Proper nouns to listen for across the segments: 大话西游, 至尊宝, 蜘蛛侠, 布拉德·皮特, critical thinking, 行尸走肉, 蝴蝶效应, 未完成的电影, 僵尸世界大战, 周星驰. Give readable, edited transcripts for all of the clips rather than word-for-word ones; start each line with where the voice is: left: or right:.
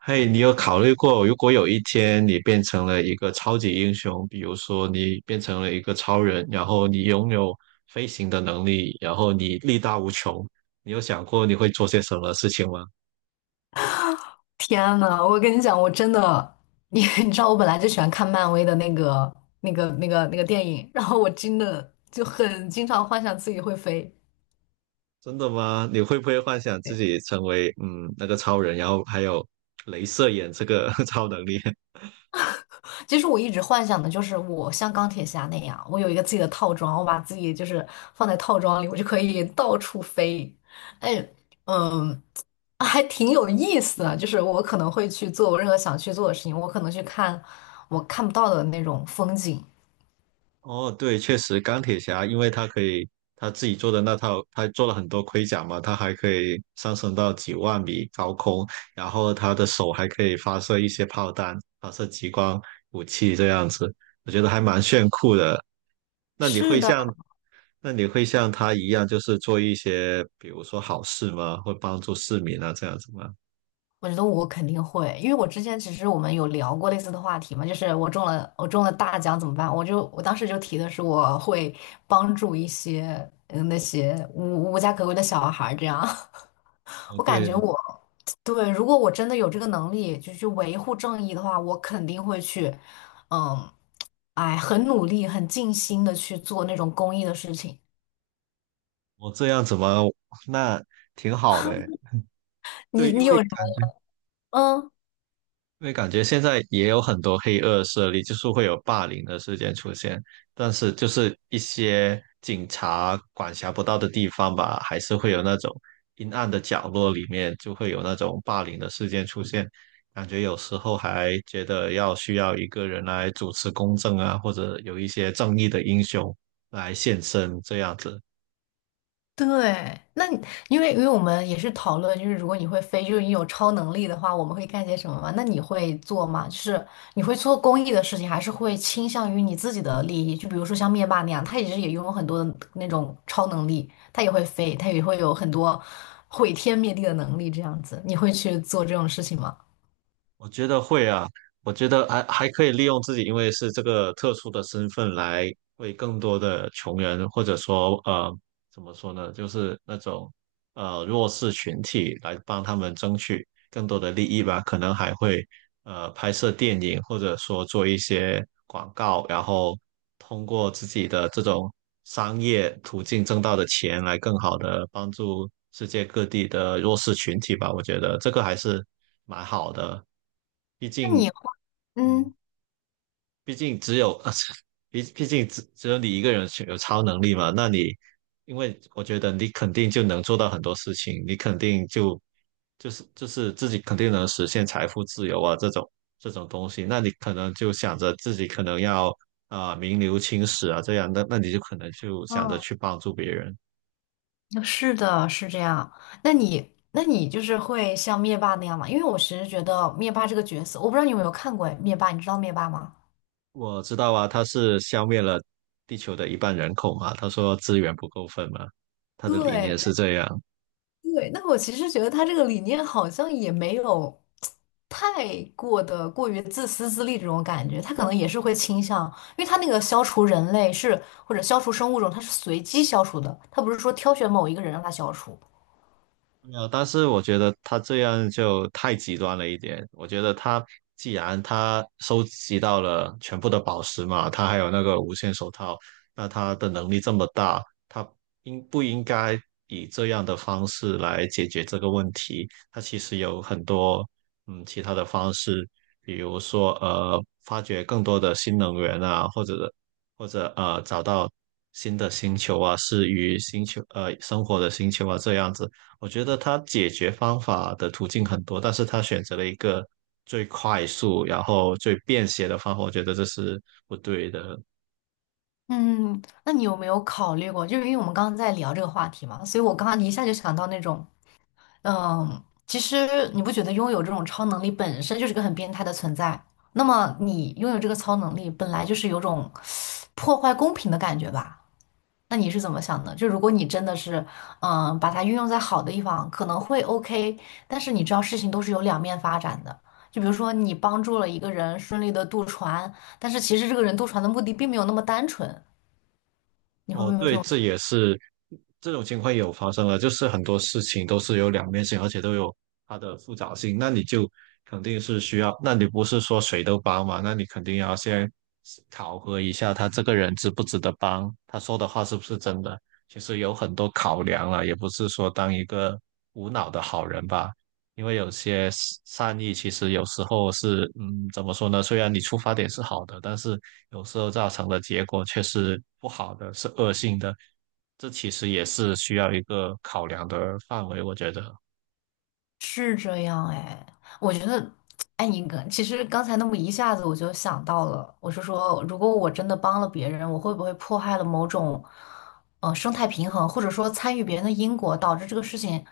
right: 嘿，你有考虑过，如果有一天你变成了一个超级英雄，比如说你变成了一个超人，然后你拥有飞行的能力，然后你力大无穷，你有想过你会做些什么事情吗？
left: 天呐，我跟你讲，我真的，你 你知道，我本来就喜欢看漫威的那个电影，然后我真的就很经常幻想自己会飞。
right: 真的吗？你会不会幻想自
left: 对，
right: 己成为那个超人，然后还有镭射眼这个 超能力？
left: 其实我一直幻想的就是我像钢铁侠那样，我有一个自己的套装，我把自己就是放在套装里，我就可以到处飞。哎，嗯，还挺有意思的，就是我可能会去做我任何想去做的事情，我可能去看我看不到的那种风景。
right: 哦，对，确实，钢铁侠，因为他可以他自己做的那套，他做了很多盔甲嘛，他还可以上升到几万米高空，然后他的手还可以发射一些炮弹，发射激光武器这样子，我觉得还蛮炫酷的。那你
left: 是
right: 会
left: 的。
right: 像那你会像他一样，就是做一些比如说好事吗？会帮助市民啊这样子吗？
left: 我觉得我肯定会，因为我之前其实我们有聊过类似的话题嘛，就是我中了大奖怎么办？我当时就提的是我会帮助一些那些无家可归的小孩儿这样，
right: 哦，
left: 我感觉
right: 对，
left: 我对，如果我真的有这个能力，就去维护正义的话，我肯定会去，嗯，哎，很努力、很尽心的去做那种公益的事情。
right: 我这样子吗？那挺好的诶。对，
left: 你
right: 因
left: 你
right: 为
left: 有什么？
right: 感觉。
left: 嗯。
right: 因为感觉现在也有很多黑恶势力，就是会有霸凌的事件出现，但是就是一些警察管辖不到的地方吧，还是会有那种阴暗的角落里面就会有那种霸凌的事件出现，感觉有时候还觉得要需要一个人来主持公正啊，或者有一些正义的英雄来现身这样子。
left: 对，那你因为我们也是讨论，就是如果你会飞，就是你有超能力的话，我们会干些什么嘛？那你会做吗？就是你会做公益的事情，还是会倾向于你自己的利益？就比如说像灭霸那样，他也是也拥有很多的那种超能力，他也会飞，他也会有很多毁天灭地的能力，这样子，你会去做这种事情吗？
right: 我觉得会啊，我觉得还可以利用自己，因为是这个特殊的身份来为更多的穷人，或者说怎么说呢，就是那种弱势群体来帮他们争取。更多的利益吧，可能还会拍摄电影，或者说做一些广告，然后通过自己的这种商业途径挣到的钱来更好的帮助世界各地的弱势群体吧。我觉得这个还是蛮好的，毕
left: 那你
right: 竟，
left: 会
right: 嗯，
left: 嗯，
right: 毕竟只有，毕竟只有你一个人是有超能力嘛，那你。因为我觉得你肯定就能做到很多事情，你肯定就就是自己肯定能实现财富自由啊，这种东西，那你可能就想着自己可能要啊、名留青史啊，这样，那你就可能就想着去
left: 嗯
right: 帮助别人。
left: 是的，是这样。那你，那你就是会像灭霸那样吗？因为我其实觉得灭霸这个角色，我不知道你有没有看过灭霸，你知道灭霸吗？
right: 我知道啊，他是消灭了地球的一半人口嘛，他说资源不够分嘛，他的理念是
left: 对
right: 这样。
left: 对，那我其实觉得他这个理念好像也没有太过的过于自私自利这种感觉，他可能也是会倾向，因为他那个消除人类是或者消除生物种，他是随机消除的，他不是说挑选某一个人让他消除。
right: 没有，但是我觉得他这样就太极端了一点。我觉得他既然他收集到了全部的宝石嘛，他还有那个无限手套，那他的能力这么大，他应不应该以这样的方式来解决这个问题？他其实有很多其他的方式，比如说发掘更多的新能源啊，或者找到新的星球啊，适于星球生活的星球啊这样子。我觉得他解决方法的途径很多，但是他选择了一个最快速，然后最便携的方法，我觉得这是不对的。
left: 嗯，那你有没有考虑过？就是因为我们刚刚在聊这个话题嘛，所以我刚刚一下就想到那种嗯，其实你不觉得拥有这种超能力本身就是个很变态的存在？那么你拥有这个超能力，本来就是有种破坏公平的感觉吧？那你是怎么想的？就如果你真的是，嗯，把它运用在好的地方，可能会 OK，但是你知道事情都是有两面发展的。就比如说你帮助了一个人顺利的渡船，但是其实这个人渡船的目的并没有那么单纯，你会不
right: 哦，
left: 会有这
right: 对，
left: 种？
right: 这也是这种情况也有发生了，就是很多事情都是有两面性，而且都有它的复杂性。那你就肯定是需要，那你不是说谁都帮嘛？那你肯定要先考核一下他这个人值不值得帮，他说的话是不是真的。其实有很多考量了，也不是说当一个无脑的好人吧。因为有些是善意其实有时候是，嗯，怎么说呢？虽然你出发点是好的，但是有时候造成的结果却是不好的，是恶性的。这其实也是需要一个考量的范围，我觉得。
left: 是这样哎，我觉得，哎，你刚其实刚才那么一下子我就想到了，我是说，如果我真的帮了别人，我会不会破坏了某种，生态平衡，或者说参与别人的因果，导致这个事情，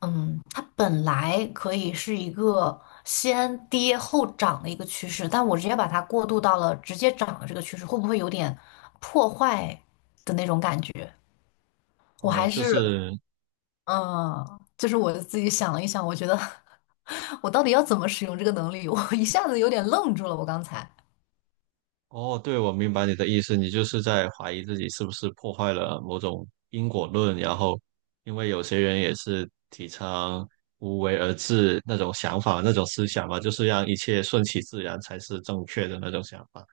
left: 嗯，它本来可以是一个先跌后涨的一个趋势，但我直接把它过渡到了直接涨的这个趋势，会不会有点破坏的那种感觉？我
right: 哦，
left: 还
right: 就
left: 是，
right: 是，
left: 嗯，就是我自己想了一想，我觉得。我到底要怎么使用这个能力？我一下子有点愣住了，我刚才。
right: 哦，对，我明白你的意思，你就是在怀疑自己是不是破坏了某种因果论，然后因为有些人也是提倡无为而治那种想法、那种思想嘛，就是让一切顺其自然才是正确的那种想法。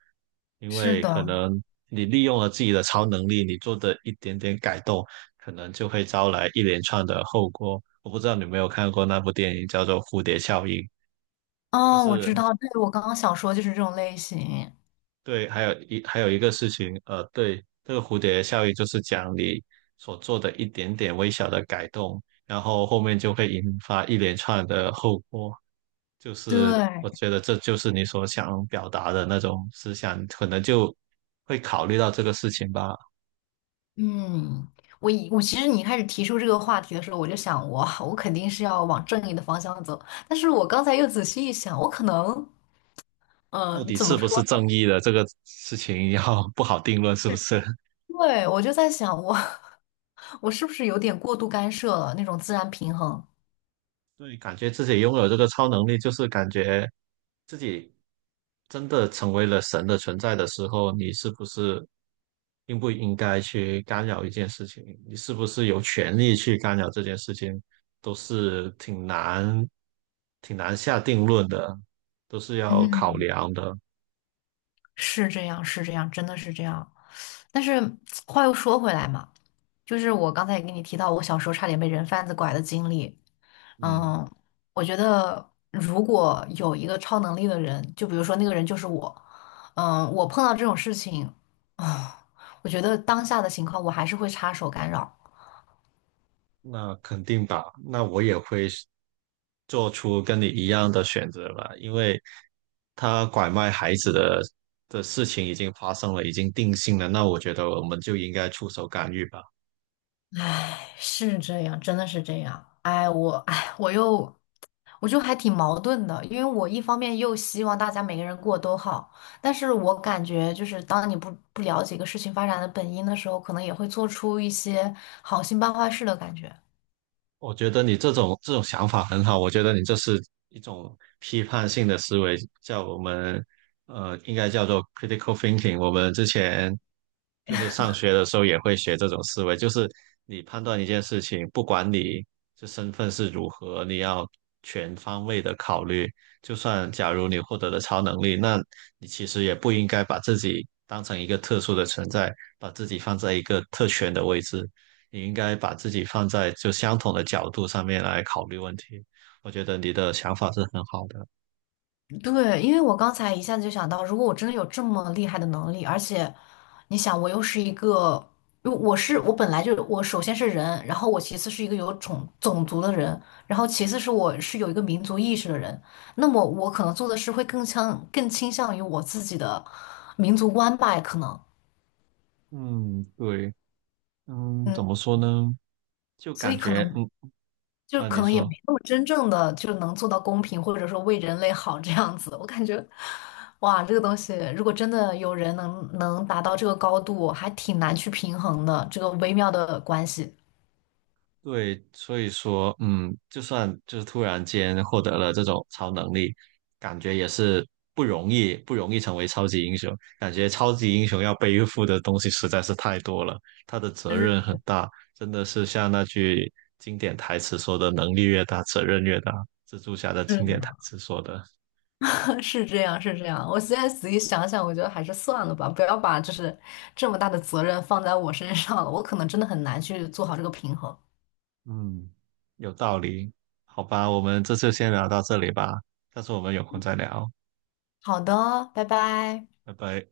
right: 因
left: 是
right: 为可
left: 的，
right: 能你利用了自己的超能力，你做的一点点改动，可能就会招来一连串的后果。我不知道你有没有看过那部电影，叫做《蝴蝶效应》，就
left: 哦，我知
right: 是
left: 道，对，我刚刚想说就是这种类型。
right: 对，还有一个事情，对，这个蝴蝶效应就是讲你所做的一点点微小的改动，然后后面就会引发一连串的后果。就是我
left: 对，
right: 觉得这就是你所想表达的那种思想，可能就会考虑到这个事情吧。
left: 嗯，我其实你开始提出这个话题的时候，我就想我肯定是要往正义的方向走，但是我刚才又仔细一想，我可能，
right: 到
left: 嗯、
right: 底
left: 怎
right: 是
left: 么
right: 不
left: 说？
right: 是正义的这个事情要不好定论，是不是？
left: 对，我就在想我 我是不是有点过度干涉了那种自然平衡？
right: 对，感觉自己拥有这个超能力，就是感觉真的成为了神的存在的时候，你是不是应不应该去干扰一件事情？你是不是有权利去干扰这件事情，都是挺难下定论的，都是要考
left: 嗯，
right: 量的。
left: 是这样，是这样，真的是这样。但是话又说回来嘛，就是我刚才也跟你提到，我小时候差点被人贩子拐的经历。
right: 嗯。
left: 嗯，我觉得如果有一个超能力的人，就比如说那个人就是我，嗯，我碰到这种事情，啊，我觉得当下的情况我还是会插手干扰。
right: 那肯定吧，那我也会是做出跟你一样的选择吧，因为他拐卖孩子的的事情已经发生了，已经定性了，那我觉得我们就应该出手干预吧。
left: 是这样，真的是这样。哎，我又还挺矛盾的，因为我一方面又希望大家每个人过得都好，但是我感觉就是当你不了解一个事情发展的本因的时候，可能也会做出一些好心办坏事的感觉。
right: 我觉得你这种想法很好，我觉得你这是一种批判性的思维，叫我们应该叫做 critical thinking。我们之前就是上学的时候也会学这种思维，就是你判断一件事情，不管你这身份是如何，你要全方位的考虑。就算假如你获得了超能力，那你其实也不应该把自己当成一个特殊的存在，把自己放在一个特权的位置。你应该把自己放在就相同的角度上面来考虑问题。我觉得你的想法是很好的。
left: 对，因为我刚才一下子就想到，如果我真的有这么厉害的能力，而且你想，我又是一个，因为我本来就我首先是人，然后我其次是一个有种族的人，然后其次是我是有一个民族意识的人，那么我可能做的事会更倾向于我自己的民族观吧，可能。
right: 嗯，对，嗯，怎
left: 嗯。
right: 么说呢？就
left: 所
right: 感
left: 以可
right: 觉，
left: 能
right: 嗯，啊，你
left: 也
right: 说，
left: 没那么真正的就能做到公平，或者说为人类好这样子。我感觉，哇，这个东西如果真的有人能达到这个高度，还挺难去平衡的，这个微妙的关系。
right: 对，所以说，嗯，就算就是突然间获得了这种超能力，感觉也是不容易，不容易成为超级英雄。感觉超级英雄要背负的东西实在是太多了，他的责任
left: 嗯，
right: 很大，真的是像那句经典台词说的：“能力越大，责任越大。”蜘蛛侠的经典
left: 是
right: 台词说的，
left: 的 是这样，是这样。我现在仔细想想，我觉得还是算了吧，不要把就是这么大的责任放在我身上了，我可能真的很难去做好这个平衡。
right: 嗯，有道理。好吧，我们这次先聊到这里吧，下次我们有空再聊，
left: 好的，拜拜。
right: 拜拜。